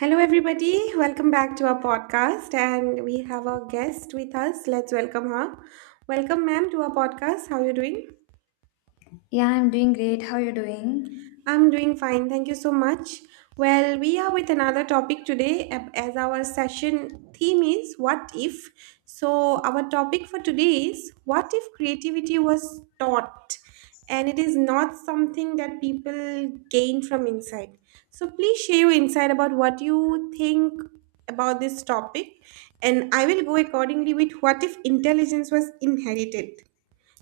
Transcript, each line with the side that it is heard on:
right: Hello, everybody. Welcome back to our podcast. And we have our guest with us. Let's welcome her. Welcome, ma'am, to our podcast. How are you doing?
left: Yeah, I'm doing great. How are you doing?
right: I'm doing fine. Thank you so much. Well, we are with another topic today as our session theme is what if. So, our topic for today is what if creativity was taught and it is not something that people gain from inside. So, please share your insight about what you think about this topic, and I will go accordingly with what if intelligence was inherited.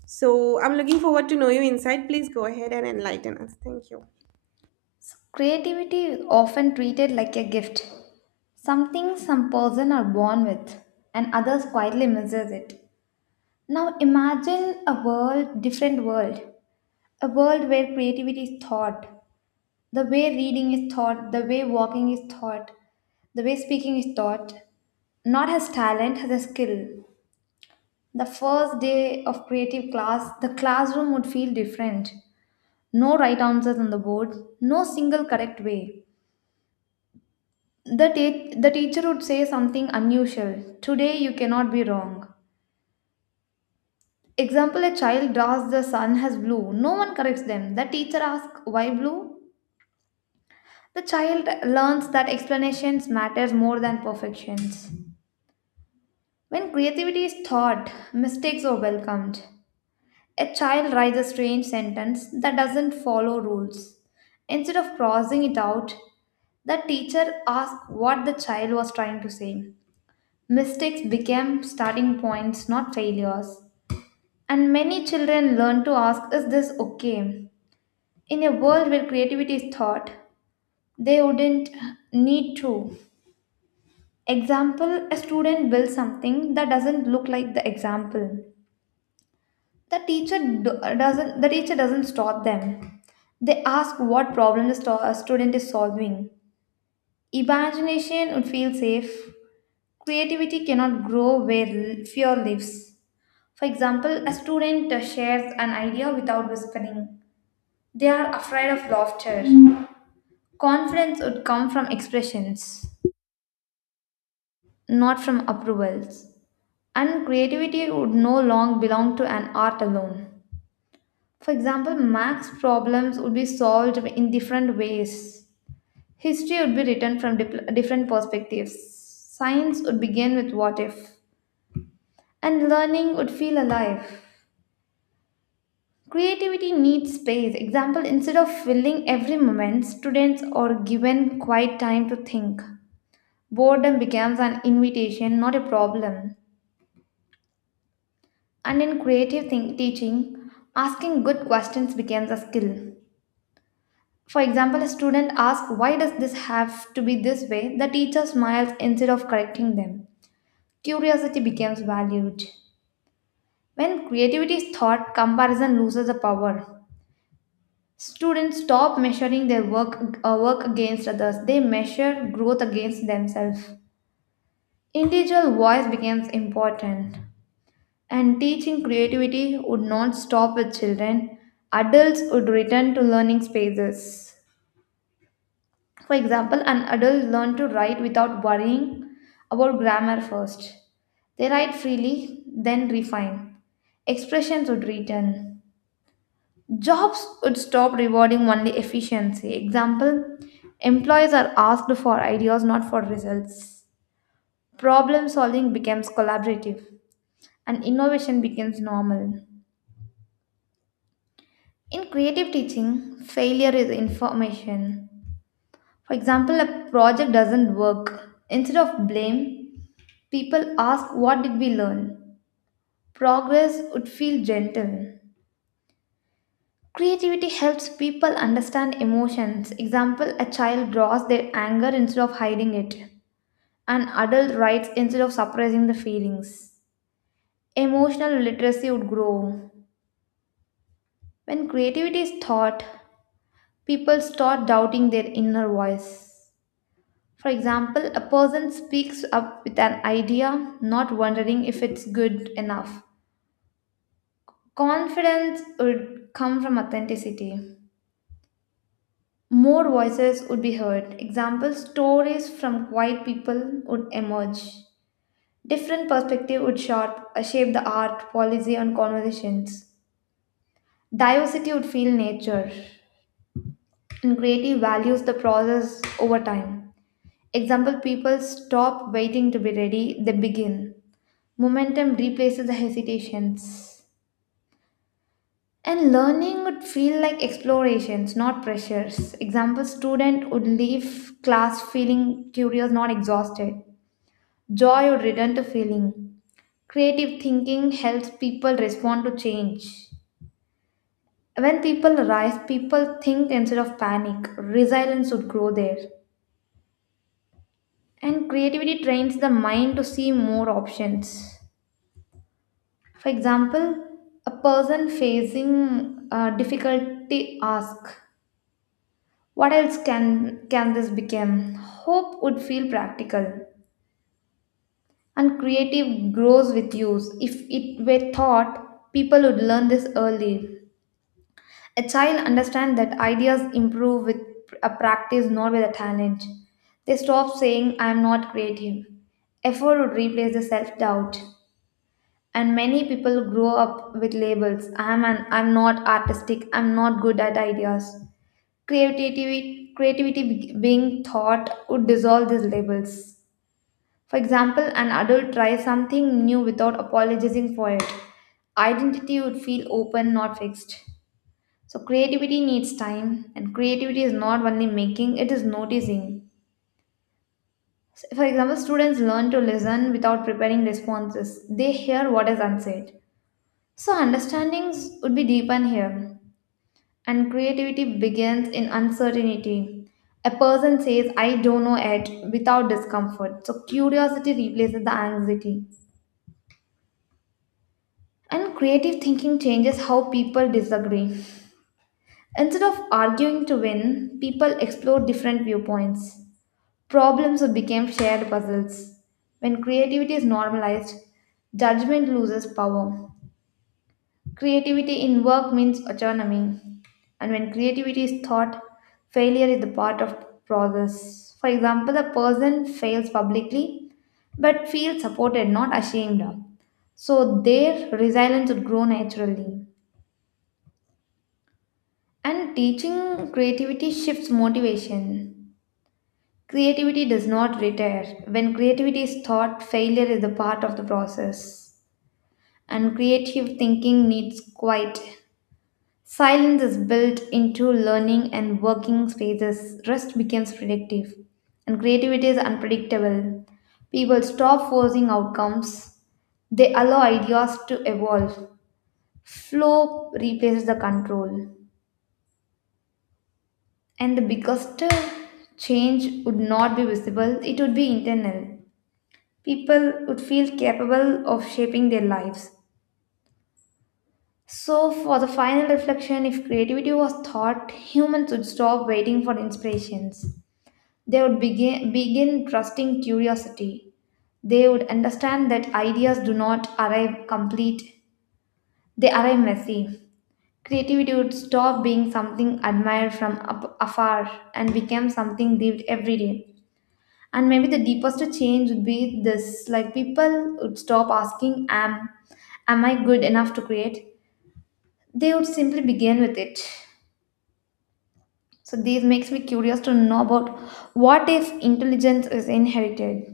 right: So, I'm looking forward to know your insight. Please go ahead and enlighten us. Thank you.
left: So creativity is often treated like a gift, something some person are born with, and others quietly misses it. Now imagine a world, different world, a world where creativity is taught, the way reading is taught, the way walking is taught, the way speaking is taught, not as talent, as a skill. The first day of creative class, the classroom would feel different. No right answers on the board, no single correct way. The teacher would say something unusual. Today you cannot be wrong. Example, a child draws the sun as blue. No one corrects them. The teacher asks, why blue? The child learns that explanations matters more than perfections. When creativity is taught, mistakes are welcomed. A child writes a strange sentence that doesn't follow rules. Instead of crossing it out, the teacher asked what the child was trying to say. Mistakes became starting points, not failures. And many children learn to ask, is this okay? In a world where creativity is taught, they wouldn't need to. Example, a student builds something that doesn't look like the example. The teacher doesn't stop them. They ask what problem the a student is solving. Imagination would feel safe. Creativity cannot grow where fear lives. For example, a student shares an idea without whispering. They are afraid of laughter. Confidence would come from expressions, not from approvals. And creativity would no longer belong to an art alone. For example, Max problems would be solved in different ways. History would be written from different perspectives. Science would begin with what if. And learning would feel alive. Creativity needs space. Example, instead of filling every moment, students are given quiet time to think. Boredom becomes an invitation, not a problem. And in creative teaching, asking good questions becomes a skill. For example, a student asks, why does this have to be this way? The teacher smiles instead of correcting them. Curiosity becomes valued. When creativity is taught, comparison loses the power. Students stop measuring their work against others, they measure growth against themselves. Individual voice becomes important, and teaching creativity would not stop with children. Adults would return to learning spaces. For example, an adult learned to write without worrying about grammar first. They write freely, then refine. Expressions would return. Jobs would stop rewarding only efficiency. Example, employees are asked for ideas, not for results. Problem solving becomes collaborative, and innovation becomes normal. In creative teaching, failure is information. For example, a project doesn't work. Instead of blame, people ask, what did we learn? Progress would feel gentle. Creativity helps people understand emotions. Example, a child draws their anger instead of hiding it. An adult writes instead of suppressing the feelings. Emotional literacy would grow. When creativity is taught, people start doubting their inner voice. For example, a person speaks up with an idea, not wondering if it's good enough. Confidence would come from authenticity. More voices would be heard. Example, stories from quiet people would emerge. Different perspective would shape the art, policy, and conversations. Diversity would feel nature, and creative values the process over time. Example, people stop waiting to be ready, they begin. Momentum replaces the hesitations. And learning would feel like explorations, not pressures. Example, student would leave class feeling curious, not exhausted. Joy would return to feeling. Creative thinking helps people respond to change. When people rise, people think instead of panic. Resilience would grow there. And creativity trains the mind to see more options. For example, a person facing a difficulty ask, what else can this become? Hope would feel practical, and creative grows with use. If it were taught, people would learn this early. A child understands that ideas improve with a practice, not with a talent. They stop saying, I am not creative. Effort would replace the self doubt. And many people grow up with labels. I am an I'm not artistic, I'm not good at ideas. Being thought would dissolve these labels. For example, an adult tries something new without apologizing for it. Identity would feel open, not fixed. So, creativity needs time, and creativity is not only making, it is noticing. So, for example, students learn to listen without preparing responses, they hear what is unsaid. So, understandings would be deepened here. And creativity begins in uncertainty. A person says, I don't know it without discomfort. So curiosity replaces the anxiety. And creative thinking changes how people disagree. Instead of arguing to win, people explore different viewpoints. Problems became shared puzzles. When creativity is normalized, judgment loses power. Creativity in work means autonomy, and when creativity is thought, failure is the part of process. For example, a person fails publicly but feels supported, not ashamed. So their resilience would grow naturally. And teaching creativity shifts motivation. Creativity does not retire. When creativity is taught, failure is the part of the process. And creative thinking needs quiet. Silence is built into learning and working spaces. Rest becomes predictive, and creativity is unpredictable. People stop forcing outcomes, they allow ideas to evolve. Flow replaces the control, and the biggest change would not be visible, it would be internal. People would feel capable of shaping their lives. So, for the final reflection, if creativity was thought, humans would stop waiting for inspirations. They would begin trusting curiosity. They would understand that ideas do not arrive complete, they arrive messy. Creativity would stop being something admired from afar and become something lived every day. And maybe the deepest change would be this, like people would stop asking, am I good enough to create? They would simply begin with it. So, this makes me curious to know about, what if intelligence is inherited?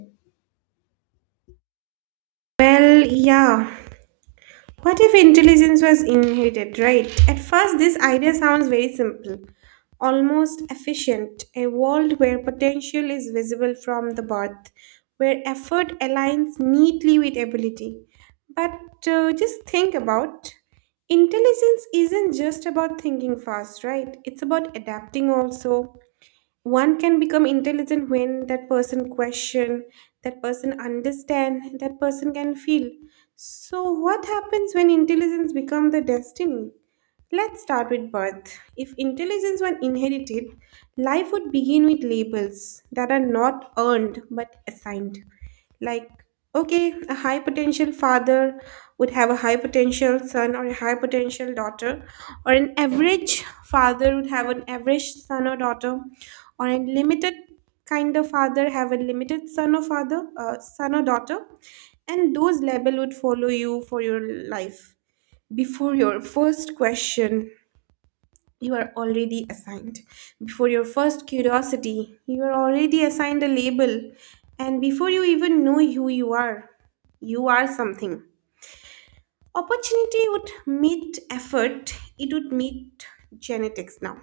right: Well, yeah. What if intelligence was inherited, right? At first, this idea sounds very simple, almost efficient. A world where potential is visible from the birth, where effort aligns neatly with ability. But just think about, intelligence isn't just about thinking fast, right? It's about adapting also. One can become intelligent when that person question, that person understand, that person can feel. So what happens when intelligence become the destiny? Let's start with birth. If intelligence were inherited, life would begin with labels that are not earned but assigned. Like, okay, a high potential father would have a high potential son or a high potential daughter, or an average father would have an average son or daughter, or a limited kind of father have a limited son or son or daughter, and those label would follow you for your life. Before your first question, you are already assigned. Before your first curiosity, you are already assigned a label. And before you even know who you are something. Opportunity would meet effort, it would meet genetics now.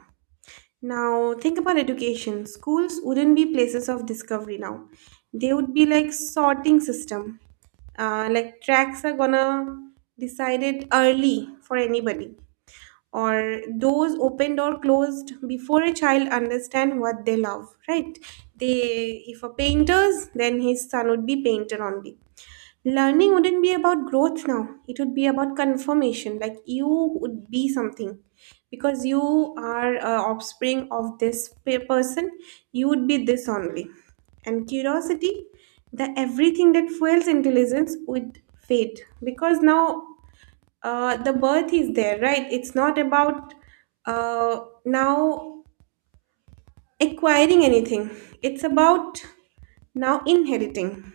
right: Now, think about education. Schools wouldn't be places of discovery now, they would be like sorting system. Like tracks are gonna decide it early for anybody, or doors opened or closed before a child understand what they love, right? They, if a painter's, then his son would be painter only. Learning wouldn't be about growth now, it would be about confirmation. Like you would be something because you are, offspring of this person, you would be this only. And curiosity, the everything that fuels intelligence would fade, because now, the birth is there, right? It's not about, uh, now acquiring anything, it's about now inheriting.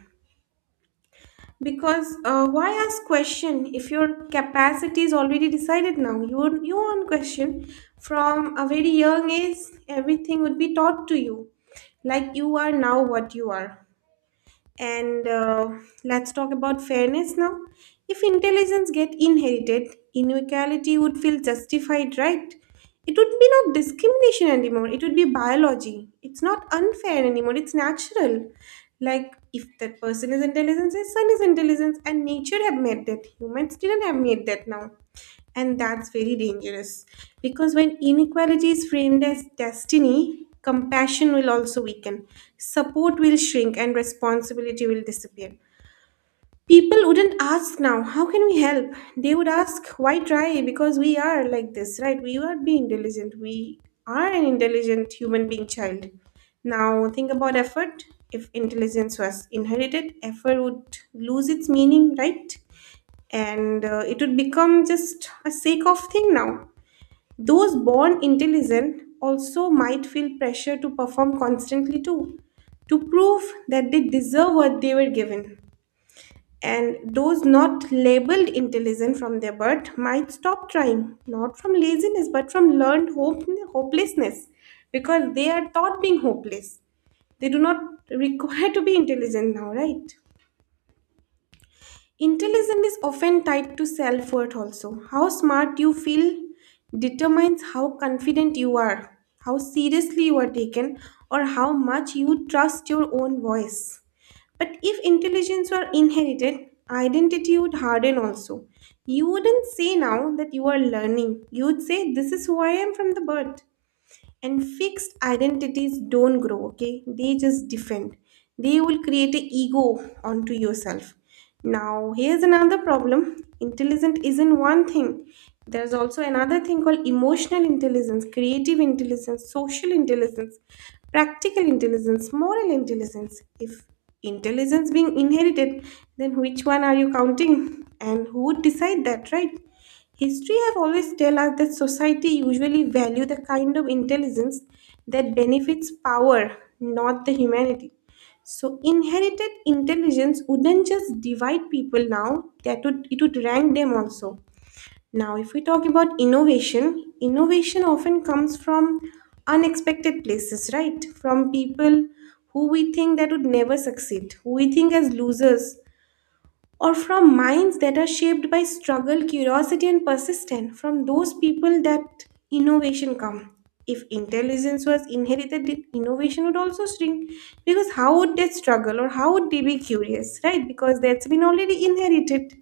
right: Because why ask question if your capacity is already decided now? You on question from a very young age, everything would be taught to you, like you are now what you are. And let's talk about fairness now. If intelligence get inherited, inequality would feel justified, right? It would be not discrimination anymore. It would be biology. It's not unfair anymore. It's natural. Like if that person is intelligent, his son is intelligent, and nature have made that. Humans didn't have made that now. And that's very dangerous, because when inequality is framed as destiny, compassion will also weaken, support will shrink, and responsibility will disappear. People wouldn't ask now, how can we help? They would ask, why try? Because we are like this, right? We are being diligent. We are an intelligent human being child. Now, think about effort. If intelligence was inherited, effort would lose its meaning, right? And it would become just a sake of thing now. Those born intelligent also might feel pressure to perform constantly too, to prove that they deserve what they were given, and those not labeled intelligent from their birth might stop trying, not from laziness but from learned hopelessness, because they are taught being hopeless, they do not require to be intelligent now, right? Intelligence is often tied to self worth, also. How smart you feel determines how confident you are, how seriously you are taken, or how much you trust your own voice. But if intelligence were inherited, identity would harden also. You wouldn't say now that you are learning, you would say, this is who I am from the birth. And fixed identities don't grow, okay? They just defend. They will create an ego onto yourself. Now, here's another problem. Intelligent isn't one thing. There's also another thing called emotional intelligence, creative intelligence, social intelligence, practical intelligence, moral intelligence. If intelligence being inherited, then which one are you counting? And who would decide that, right? History have always tell us that society usually value the kind of intelligence that benefits power, not the humanity. So inherited intelligence wouldn't just divide people now, that would it would rank them also. Now if we talk about innovation, innovation often comes from unexpected places, right? From people who we think that would never succeed, who we think as losers, or from minds that are shaped by struggle, curiosity, and persistence. From those people that innovation come. If intelligence was inherited, then innovation would also shrink. Because how would they struggle or how would they be curious, right? Because that's been already inherited.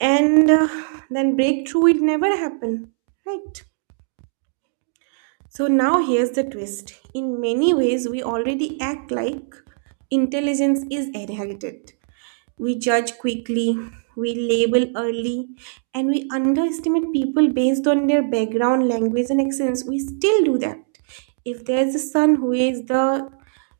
right: And then breakthrough would never happen, right? So now here's the twist. In many ways, we already act like intelligence is inherited. We judge quickly, we label early, and we underestimate people based on their background, language, and accents. We still do that. If there is a son who is the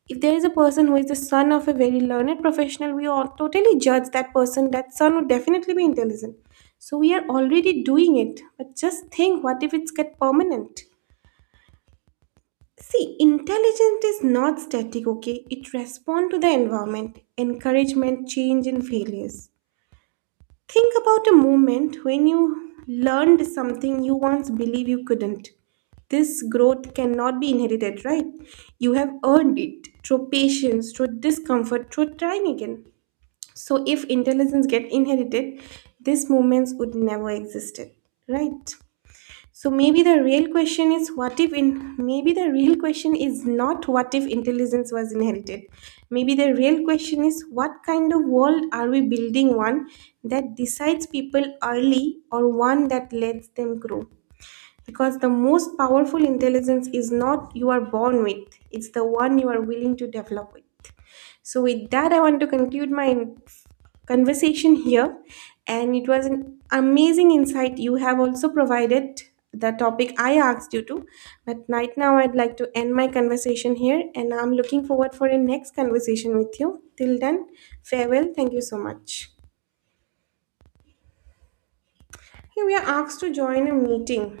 right: If there is a person who is the son of a very learned professional, we all totally judge that person. That son would definitely be intelligent. So we are already doing it. But just think, what if it's get permanent? See, intelligence is not static, okay? It responds to the environment, encouragement, change, and failures. Think about a moment when you learned something you once believed you couldn't. This growth cannot be inherited, right? You have earned it through patience, through discomfort, through trying again. So if intelligence get inherited, these moments would never existed, right? So maybe the real question is not what if intelligence was inherited. Maybe the real question is, what kind of world are we building? One that decides people early, or one that lets them grow. Because the most powerful intelligence is not you are born with, it's the one you are willing to develop with. So, with that, I want to conclude my conversation here. And it was an amazing insight you have also provided the topic I asked you to. But right now, I'd like to end my conversation here. And I'm looking forward for a next conversation with you. Till then, farewell. Thank you so much. Here we are asked to join a meeting